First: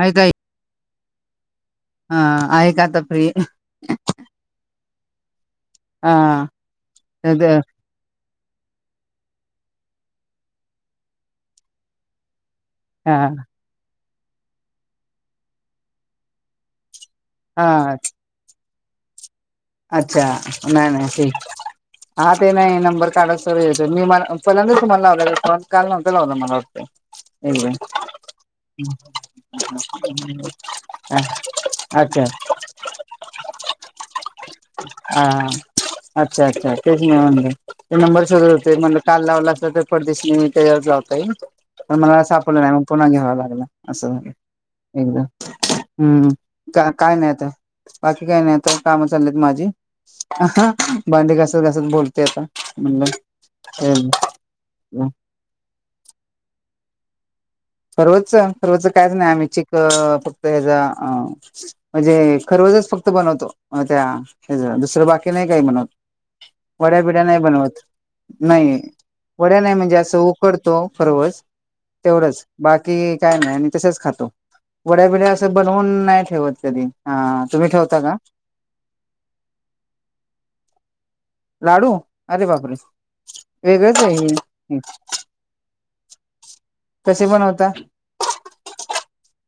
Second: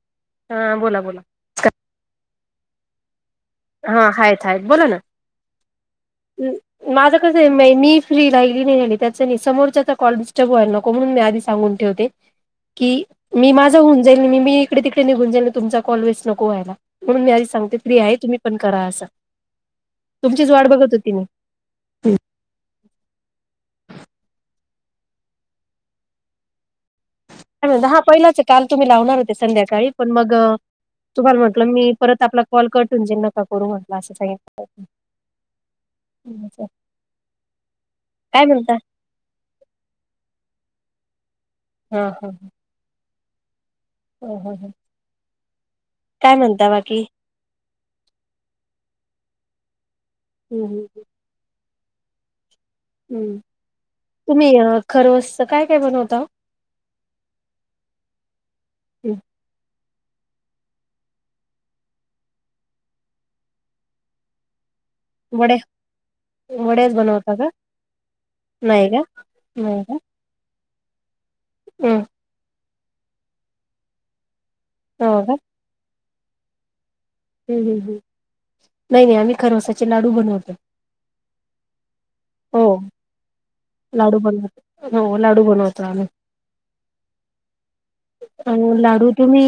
आहे हा बोला बोला. ह आहे का आता प्रि हा आहेत आहेत बोला ना हा माझं कस आहे. हा मी फ्री राहि मी नेलेली त्याच समोर कॉल डिस्टर्ब व्हायला नकोणून मी आधीच सांगून ठेवते. की मी माझं होऊन जाईल मी मी इकडे तिकडे निघून जाईल तुमचा कॉल मिस नको व्हायला. म्हणून मी आधी सांगते हा फ्री आहे तुम्ही पण करा असं. अच्छा तुमचीच वाट नाही बघत नाही होती मी ते. हा ते नाही नंबर काढत स येतो मी मला फंद मला लाव काल नव लाव मला वाटत. म्हण हा पहिलाच काल तुम्ही लावणार होते संध्याकाळी पण मग तुम्हाला म्हटलं मी परत अच्छा आपला कॉल कटून जे नका करू म्हटलं असं सांगितलं हा. अच्छा अच्छा तेच नाही. म्हणज ते नंबर काय सोधत होते म्हणता म्हण काल लावला असत तर परदेश नाही. तयार ये पण हा मला हा सापडलं नाही मग पुन्हा घ्यावा लागलं असं झालं ह एकदा हम् काय म्हणता का बाकी काय नाहीता बाकी काही नाही आता काम चाललेत माझी ह हम्म भांडी गासत गासत बोलते आता. म्हणलं हम्म खरवच तुम्ही खरवस् काय काय बनवता. सर्वच सर्वच कायच ओ? नाही आम्ही ची फक्त हचा म्हणजे खरवजच फक्त बनवतो त्या हेज बाकी नाही वड्या काय बनवत. वड्याच वड्या बिड्या बनवता नाही का बनवत. नाही, वड्या नाही म्हणजे असं उकडत तो फरोवज हम् तेवढंच बाकी काय नाही आणि तसेच खातो. वड्या हो बीड्या असं बनवून नाही ठेवत कधी हा हम्, तुम्ही हम्, ठेवता हम् का नाही नाही आम्ही खरवसाचे लाडू बनवतो. लाडू अरे हो बापरे. वेगळंच लाडू आहे हे बनवत हो लाडू बनवतो आम्ही. कसे बनवता अ लाडू तुम्ही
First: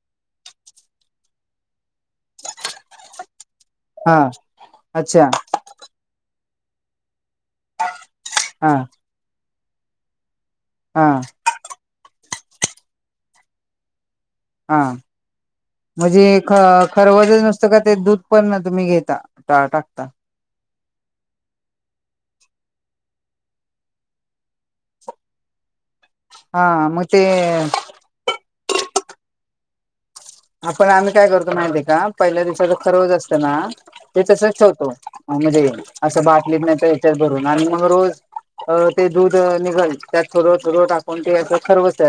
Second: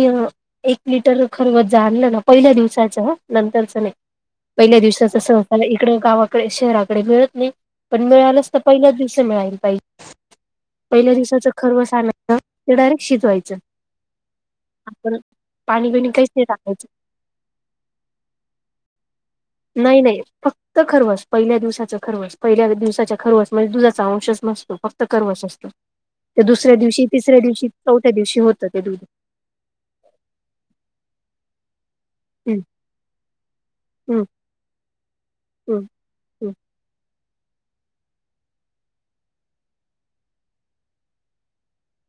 एक लिटर खरवत जा आणलं ना पहिल्या दिवसाच नं नाही हा पहिल्या दिवसाच अच्छा सला इकड गावाकडे शहराकडे मिळत नाही पण मिळालंच तर हा पहिल्याच दिवस मिळाल पाहिजे हा पहिल्या दिवसाच खर्व सां ते डायरेक् शचवायचं हा, बिणी म्हणजे काहीच नाही ख टाकायचं खरवज नुसतं का ते दूध पण तुम्ही घेता नाही टाकता नाही फक्त खरवस पहिल्या दिवसाचं खरवस पहिल्या दिवसाच्या खरवस म्हणजे दुधाचा अंशच नसतो फक्त खरवस असतो. ते हा दुसऱ्या दिवशी मग ते तिसऱ्या दिवशी चौथ्या दिवशी होतं ते दूध आपण आम्ही काय करतो माहिती का पहिल्या हम्म दिवसाच खरोज असतं ना ते हम्म तसच ठेवतो. म्हणजे हम्म असं हम्म बाटली पण तर याच्यात भरून आणि मग रोज अ ते दूध निघाल त्यात थोड थोड टाकून ते खरवस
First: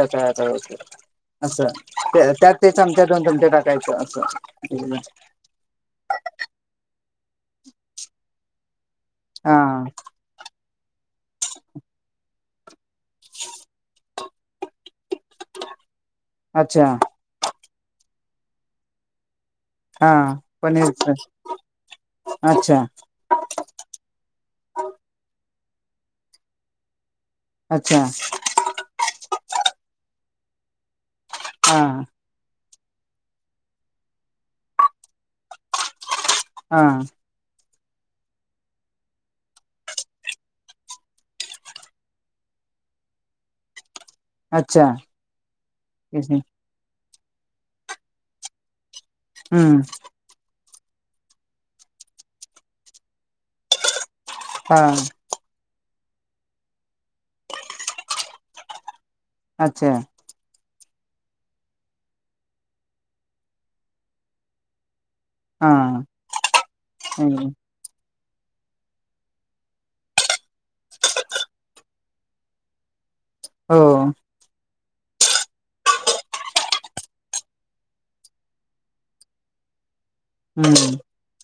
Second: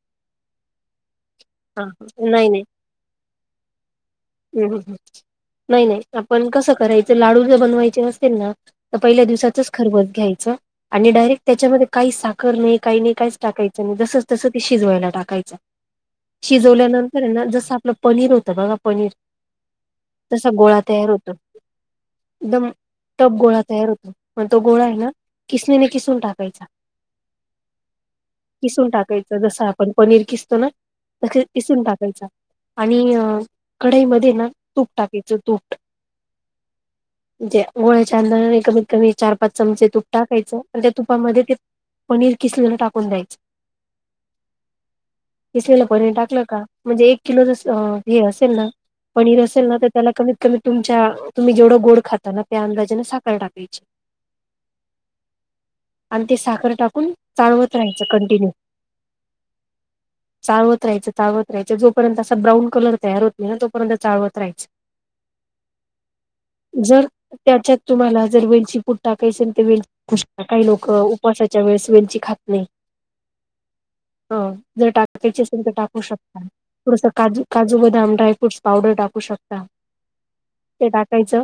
असं हा त्यात ते चमच्या दोन चमच्या टाकायचं अस हम् नाही नाही आपण कसं करायचं लाडू ज बनवायचे असतील ना तर पहिल्या हा दिवसाचच खरवस घ्यायचं. आणि डायरेक्ट त्याच्यामध्ये काही साखर नाही काही नाही काहीच टाकायचं नाही जसच तस ते शिजवायला टाकायचं अच्छा शिजवल्यानंतर आहे ना जसं आपलं पनीर होतं बघा पनीर हा तसा गोळा पनीरच तयार होतो. एकदम अच्छा टप गोळा तयार होतो पण तो गोळा आहे ना किसनीने किसून टाकायचा. अच्छा किसून टाकायचं. जसं आपण पनीर किसतो ना हा किसून टाकायच आणि अ कढई मध्ये ना तूप टाकायचं. तूट हा गोळ्याच्या अंदाजाने कमीत कमी चार पाच चमचे तूप टाकायचं. आणि त्या तुपामध्ये ते पनीर किसलेल टाकून द्यायच. अच्छा कीसलेल पनीर टाकलं का म्हणजे एक किलो जस हे असेल ना पनीर असेल ना हम्म तर त्याला कमीत कमी तुमच्या तुम्ही जेवढं गोड खाता ना त्या अंदाजाने साखर टाकायची. हा आणि ते साखर टाकून चाळवत राहायचं कंटिन्यू. अच्छा रायच चाळवत राहयच जोपर्यंत असा ब्राऊन कलर तयार होत नाही ना तोपर्यंत चाळवत रायचं. हा जर त्याच्यात तुम्हाला जर वेलची पुड टाकायची ते काही लोक उपवासाच्या वेळेस वेलची खात नाही. हो ह जर टाकायची असेल तर टाकू शकता. थोडस काजू काजू बदाम ड्राय फ्रुट्स पावडर टाकू शकता. ते हम्म टाकायचं.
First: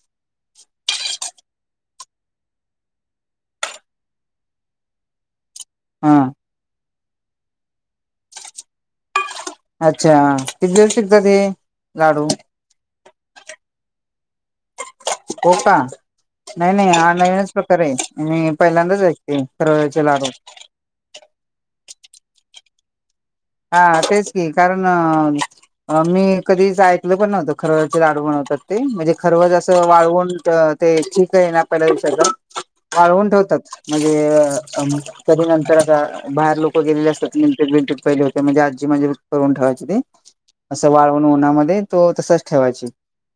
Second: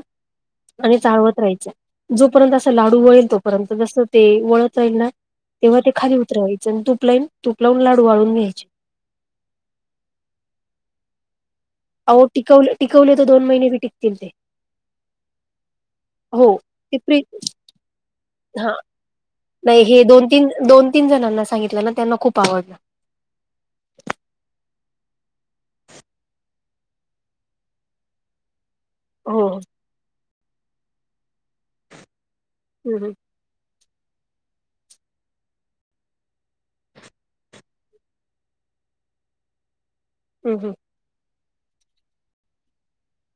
आणि चाळवत राहायचं. जोपर्यंत असा लाडू वळेल तोपर्यंत जसं ते वळता राईल ना तेव्हा ते हा खाली उतरवायच. आणि तुपलाइन तुप लावून लाडू वळून घ्यायचे. अच्छा किती दिवस टिकतात हे? लाडू अहो टिकवले, टिकवले तर दोन महिने बी टिकतील ते. कोणता हो नाही नाही ते प्री ऑनलाईनच प्रकार हाय. मी हा पहिल्यांदाच ऐकते रव्याचे लाडू. ह्यांना सांगितलं ना त्यांना खूप आवडलं. हा तेच की कारण अ मी कधीच ऐकल पण नव्हतं खर खरवसचे लाडू बनवतात. ते म्हणजे हो खरवज हो. असं वाळवून त ते चीक आहे ना पहिल्या दिवसाचा. हम्म वाळवून ठेवतात. म्हणजे अ तरी नंतर आता बाहेर लोकं गेलेले असतात मिटट विंटट पहिले म्हणजे आजी म्हणजे करून ठेवायची. ती हम्म हम्म असं वाळवून उन्हामध्ये. तो तसाच ठेवायची.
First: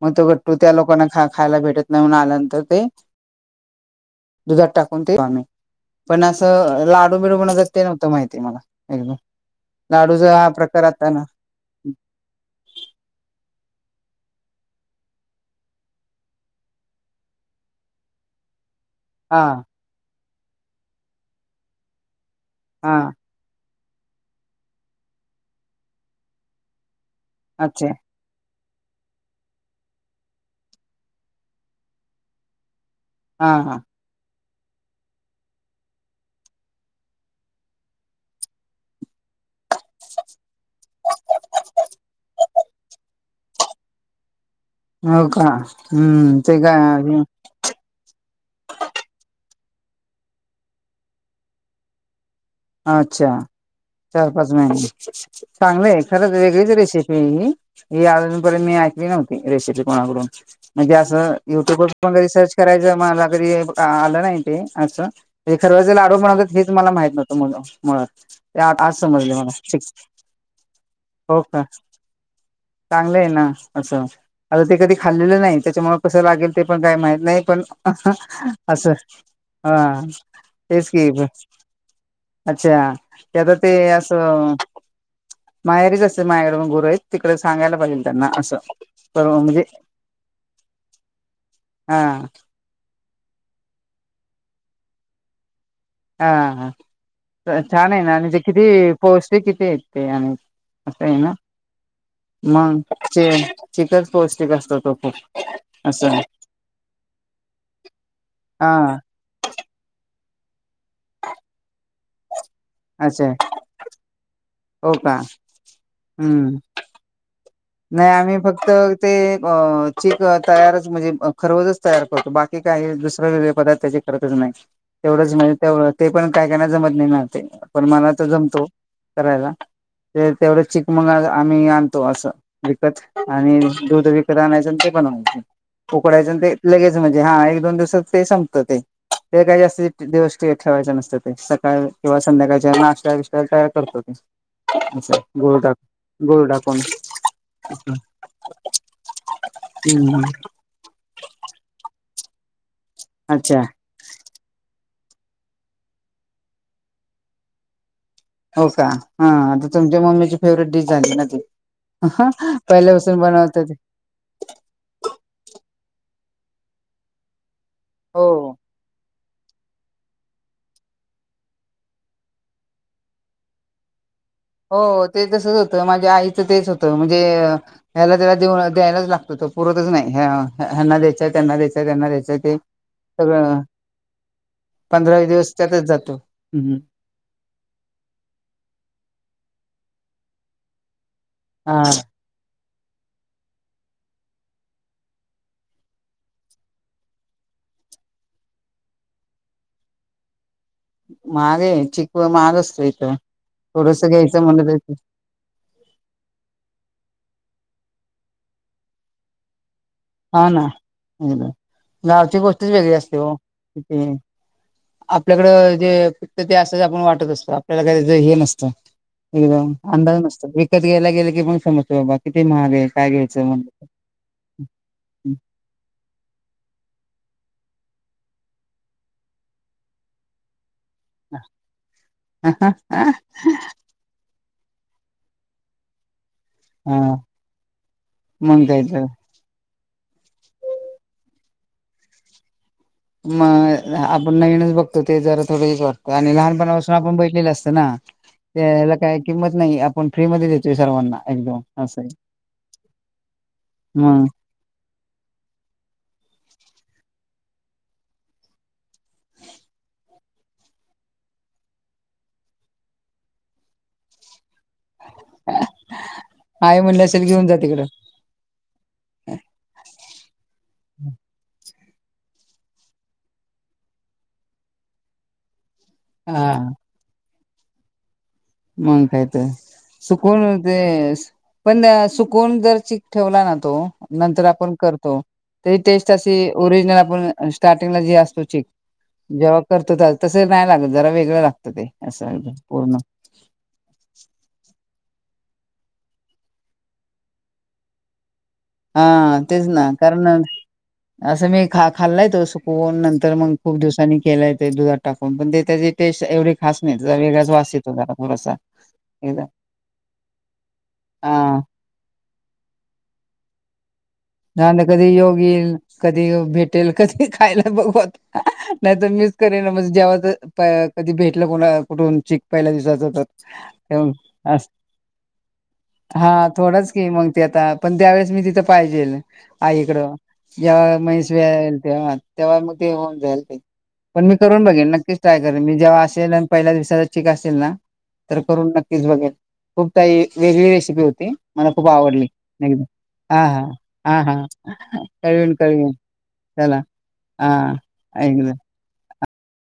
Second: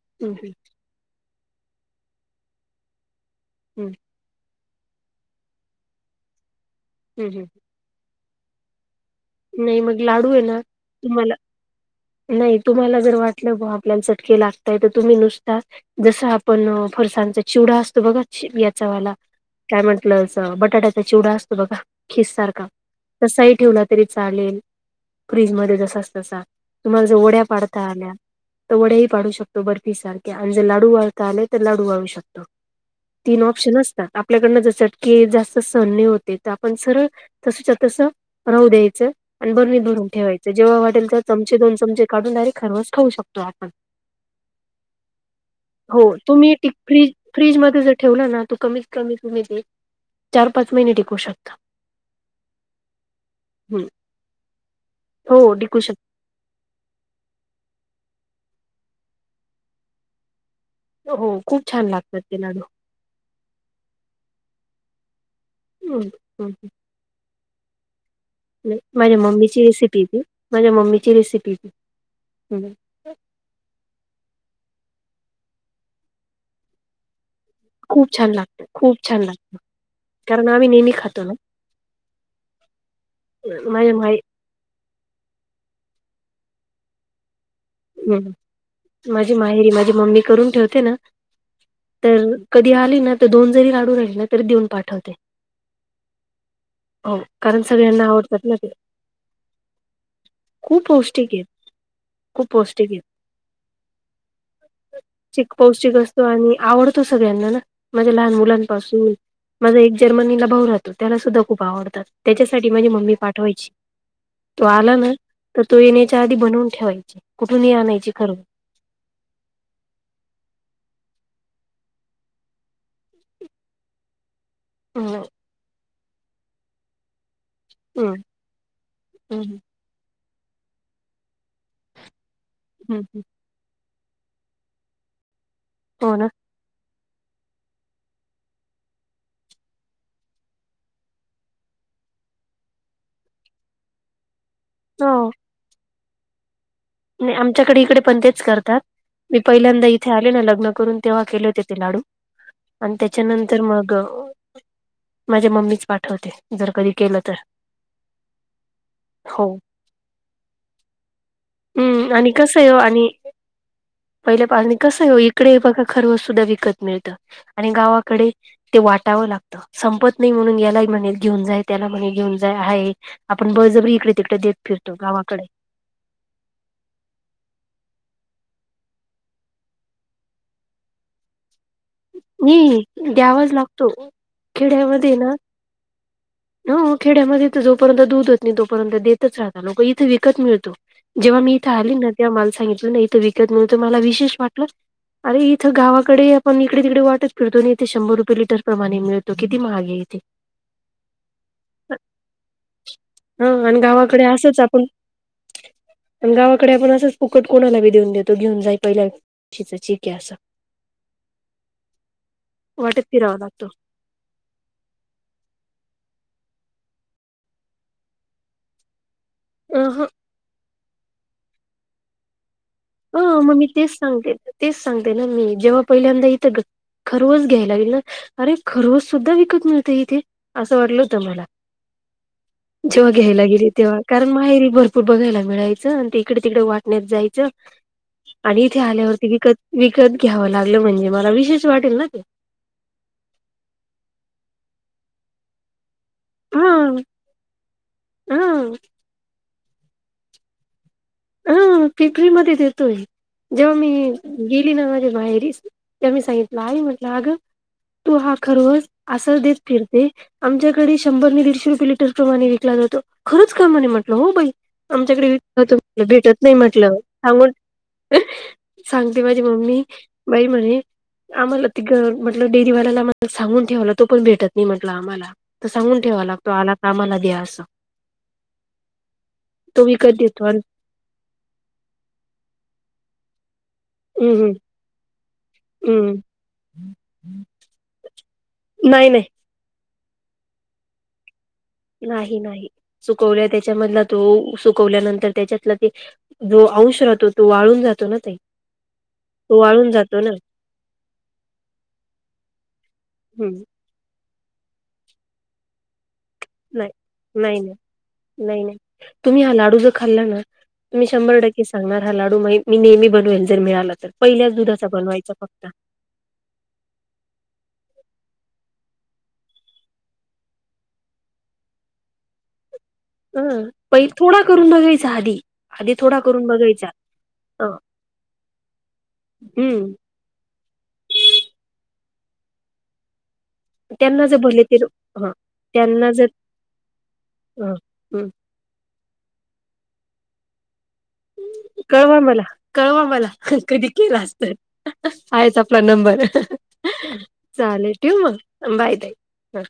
मग तो हम्म गट्टू त्या लोकांना खा खायला भेटत म्हणून आल्यानंतर ते हम्म दुधात टाकून ते पानी पण असं लाडू हम्म बिडू हम्म बनवतात ते नव्हतं माहित. ते मला नाही मग लाडू लाडूचा आहे हा ना प्रकार आता ना तुम्हाला नाही तुम्हाला जर वाटलं बुवा आपल्याला चटके लागतय. तर तुम्ही नुसता जस आपण फरसांचं चिवडा असतो बघा हा काय म्हंटल अस बटाट्याचा चिवडा असतो बघा खिस सार हा तसाही ठेवला तरी चालेल फ्रीज मध्ये जसाच तसा तुम्हाला जर वड्या पाडता अच्छा आल्या तर वड्या ही पाडू शकतो बर्फी सारख्या. आणि जर लाडू वळता आले तर लाडू वळू शकतो. तीन हा ऑप्शन हा असतात. आपल्याकडनं ज चटके जास्त सहन नाही होत आहे. तर आपण सरळ तसच्या तस राहू द्यायाचं‌. आणि बरणीत भरून ठेवायचं. जेव्हा वाटेल तेव्हा चमचे दोन चमचे काढून डायरेक्ट खरवस खाऊ शकतो. तो आपण हो का हो हम्म तुम्ही ते ती फ्रिज काय फ्रीज मध्ये जर ठेवला ना तो कमीत कमी तुम्ही ते चार पाच महिने टिकू शकता. अच्छा! हं. चार पाच महिने हो टिकू शकत चांगलये खरंच वेगळीच रेसिपी आय ही, ही आजू [unintelligible] मी ऐकली नव्हती रेसिपी कोणाकडून म्हणजे हो असं खूप युट्यूब वर छान पण लागतात कधी ते सर्च लाडू. करायचं, मला कधी आलं नाही ते असं हे खरवजे हं, लाडू हं. बनवत्यात हेच मला माहित नवतं मुळ मुळात नाही, आत आज माझ्या समजले मला मम्मीची फिक्स, रेसिपी ती माझ्या मम्मीची हो रेसिपी का? ती हम्म. चांगलंये ना असं आता ते कधी खाल्लेलं नाही, त्याच्यामुळ कसं लागेल ते पण काय माहीत नाई. पण खूप छान लागतं असं, खूप छान लागतं हा कारण आम्ही हेच नेहमी की खातो ब ना अच्छा! ते आता ते माझ्या माय असं माहेरीच अस मायाकडून गुरु आहेत तिकडच हम् माझी म्हणजे माहेरी माझी मम्मी करून ठेवते ना हा तर कधी आली ना, त दोन जरी लाडू राहिले ना तरी देऊन पाठवते. आ हा हो त कारण छान आहे सगळ्यांना ना म्हणजे आवडतात ते किती, पौष्टिक किती येत ते आणि खूप असं आहे पौष्टिक ना येत. खूप मग पौष्टिक येत, ते चिकच पौष्टिक असतो तो खूप चिक पौष्टिक असं असतो आणि आवडतो सगळ्यांना [unintelligible] माझ्या लहान मुलांन हा पासून माझ एक [unintelligible] जर्मनीला भाऊ राहतो, त्याला सुद्धा खूप आवडतात, त्याच्यासाठी माझी मम्मी अच्छा पाठवायची. तो हो आला ना, का तर तो येण्याच्या आधी हम्म बनवून ठेवायची, कुठून? नाही आम्ही फक्त ते अ चिक तयारच म्हजे अ खरवजच तयार करतो, बाकी काही दुसर वेगळे पदार्थ त्याचे करतच नाही, हम्म तेवढंच म्हणजे तेव ते पण काय काहीना जमत नाही ना ते, पण मला हम्म तो जमतो करायला. ते तेवढं चिक मंग अ आम्ही आणतो असं विकत, हम्म आणि दूध विकत आणायचं आणी ते बनवायच, हो ना उकडायचं आन ते लगेच [unintelligible] म्हणजे हा एक दोन दिवसात ते संपत ते ते काही जास्त [unintelligible] दिवस ठे ठेवायच नसतं ते, सकाळ किंवा संध्याकाळच्या नाश्त्या बिष्टा तयार करतो ते अस गूळ टाक गूळ टाकून नई आमच्याकडे हिकडे पण तेच करतात. मी पहिल्यांदा इथे आले ना लग्न करून तेव्हा केले होते ते लाडू आणि त्याच्यानंतर अच्छा. मग माझ्या मम्मीच पाठवते, जर कधी केलं तर हो का? हा हो आता तुमच्या मम्मीची फेवरेट डिश झाली ना ती हम्म् आणि कसं ये ओ आणि पहिल्यापासून बनवता ते पहिले [unintelligible] कसंये ओ इकडे ही बघा ख सर्व सुद्धा विकत मिळतं आणि गावाकडे हो. ते वाटावं लाग त संपत नई म्हणून याला य म्हणे घेऊन जाय, त्याला म्हणे घेऊन जाय, आहे आपण बळजबरी इकडे तिकडे देत हो फिरतो ते गावाकडे तसच होतं माझ्या आई च तेच होतं म्हणजे ह्याला त्याला देऊन द्यायलाच लागतं, तो पुरतच नाही ह्य ह्यांना द्यायच, त्यांना द्यायच. नई द्यावाच लागतो, खेड्यामध्ये पंधरा ना दिवस त्यातच जातो हम्म हो खेड्यामध्ये तर जोपर्यंत दूध होत नई तोपर्यंत दे तच राहता लोक, इथ विकत मिळतो जेव्हा मी इथ हा आली ना तेव्हा मला सांगित [unintelligible] इथ विकत मिळत, मला विशेष वाटलं अरे इथं गावाकडे मग मी इकडे तिकडे वाटत फिरतो नी, इथे शंभर रुपये लिटर प्रमाणे मिळतो, किती महागे इथे महाग ये, चिक [unintelligible] महाग असत इथं हा आणि थोडस गावाकडे घ्यायचं असच म्हणलं आपण तर आणि गावाकडे आपण असच फूकट कोणाला बी देऊन देतो, घेऊन जाई पहिल्या शिच चीक हा ना [unintelligible] गावाची गोष्टच वेगळी वाटत असते हो, फिरावा लागतो ते आपल्याकडं जे त ते असं आपण वाटत असतो, आपल्याला काय त्याच हे नसतं, एकदम अ ह अंदाजा नसतं. विकत घेयला गेलं की म समजतो बा किती महाग आहे काय हा घ्यायचं म मी म्हणलं तेच सांगते, तेच सांगते ना मी, जेव्हा पहिल्यांदा इथं ग ख रोज घ्यायला गेलो अरे खरवस सुद्धा विकत मिळतो इथे असं वाटलं होत मला, तर. जेव्हा घ्यायला गेली तेव्हा, कारण माहेरी भरपूर बघायला मिळायचं, आणि ते इकडे तिकडे वाटण्यात हा जायचं आणि मग इथे काय तर आल्यावरती विकत विकत घ्यावं लागलं म्हणजे मला विशेष वाटेल ना ते मग आपण नवीनच बघतो ते जरा थोडं हेच वाट तं आणि हा लहानपणापासून आपण बघीतलेले असतं ना हा त्याला काही किंमत नाही आहे आपण फ्री मध्ये देतोयच हा ते फ्री मध्ये देतोय. जेव्हा मी मग गेली ना माझ्या माहेरी तेव्हा मी सांगितलं आई म्हटलं अगं तू हा खरवस असं देत फिरते आमच्याकडे शंभर न दीडशे रुपये लिटर प्रमाणे विकला जातो खरचं का म्हणे म्हटलं हो बाई आमच्याकडे विकला जातो. भेटत नाही आई म्हटलं म्हणले असेल घेऊन सांगून जा तिकडं सांगते माझी मम्मी बाई म्हणे आम्हाला तिकडं म्हटलं डेरीवाल्याला मला सांगून ठेवला तो पण भेटत नाही म्हटलं आम्हाला तर सांगून ठेवा ते लागतो हा आला आम्हाला द्या असं. मग कायतर तो विकत सुकून देतो आणि होते. पण सुकून जर चीक ठेवला ना तो हम्म नंतर हम्म आपण करतो. तेजी टेस्ट हम्म अशी ओरिजिनल आपण स्टार्टिंगला जी असतो चीक नाही नाही. जेव्हा कर तता तसं नाही लागत जरा वेगळं लागतं ते असं आहे ते पूर्ण कोवल्या त्यांच्यामधला तो सुकु वल्यानंतर त्याच्यातला ते जो आउश राहतो तो वाळून जातो ना ते. हा तेच ना कारण असं मी खा खाल्लाय तो सुकवून नंतर मग हम्म खूप दिवसांनी केलाय ते दुधात टाकून पण ते त्याची टेस्ट एवढी खास नाही त्याचा वेगळाच नाही वास नाही येतो जरा थोडासा नाही नाही तुम्ही एकदा हा लाडू जर खाल्ला ना तुम्ही शंभर हा टक्के सांगणार हा लाडू मही मी नेहमी बनवेल जर मिळाला तर पहिल्याच त्यानंतर दुधाचा कधी बनवायचा योग फक्त येईल कधी भेटेल कधी खायला बघू आता. नाही तर मिचं करेन म्हणज जेव्हाच पाय कधी भेटलं कोणा कुठून चीक पहिल्या दिवसा जेवतात ह प तेव्हून थोडा आस करून बघायचा आधी आधी थोडा हा करून बघायचा थोडंस की मग ते आता ह पण त्यावेेळेस मी तिथं पाहिजेल हम्म आईकडं ज्या म्हैश व्यय्येल तेव्हा तेव्हा मग ते होऊन जाईल. पण त्यांना मी जर भले करून ते बघेन नक्कीच ह ट्राय करेन मी जेव्हा त्यांना जर असेल आणि पहिल्या दिवसाचा चीक असेल ना हं, हं. तर करून नक्कीच बघेल खूप ताई वेगळी रेसि पी होती मला खूप कळवा आवडली मला [unintelligible] कळवा मला हा हा. कधी केला हा हा असत कळवीण आहेच आपला कळवीण नंबर. चला. हां चालेल ठेऊ ऐकलं मग बाय बाय हा.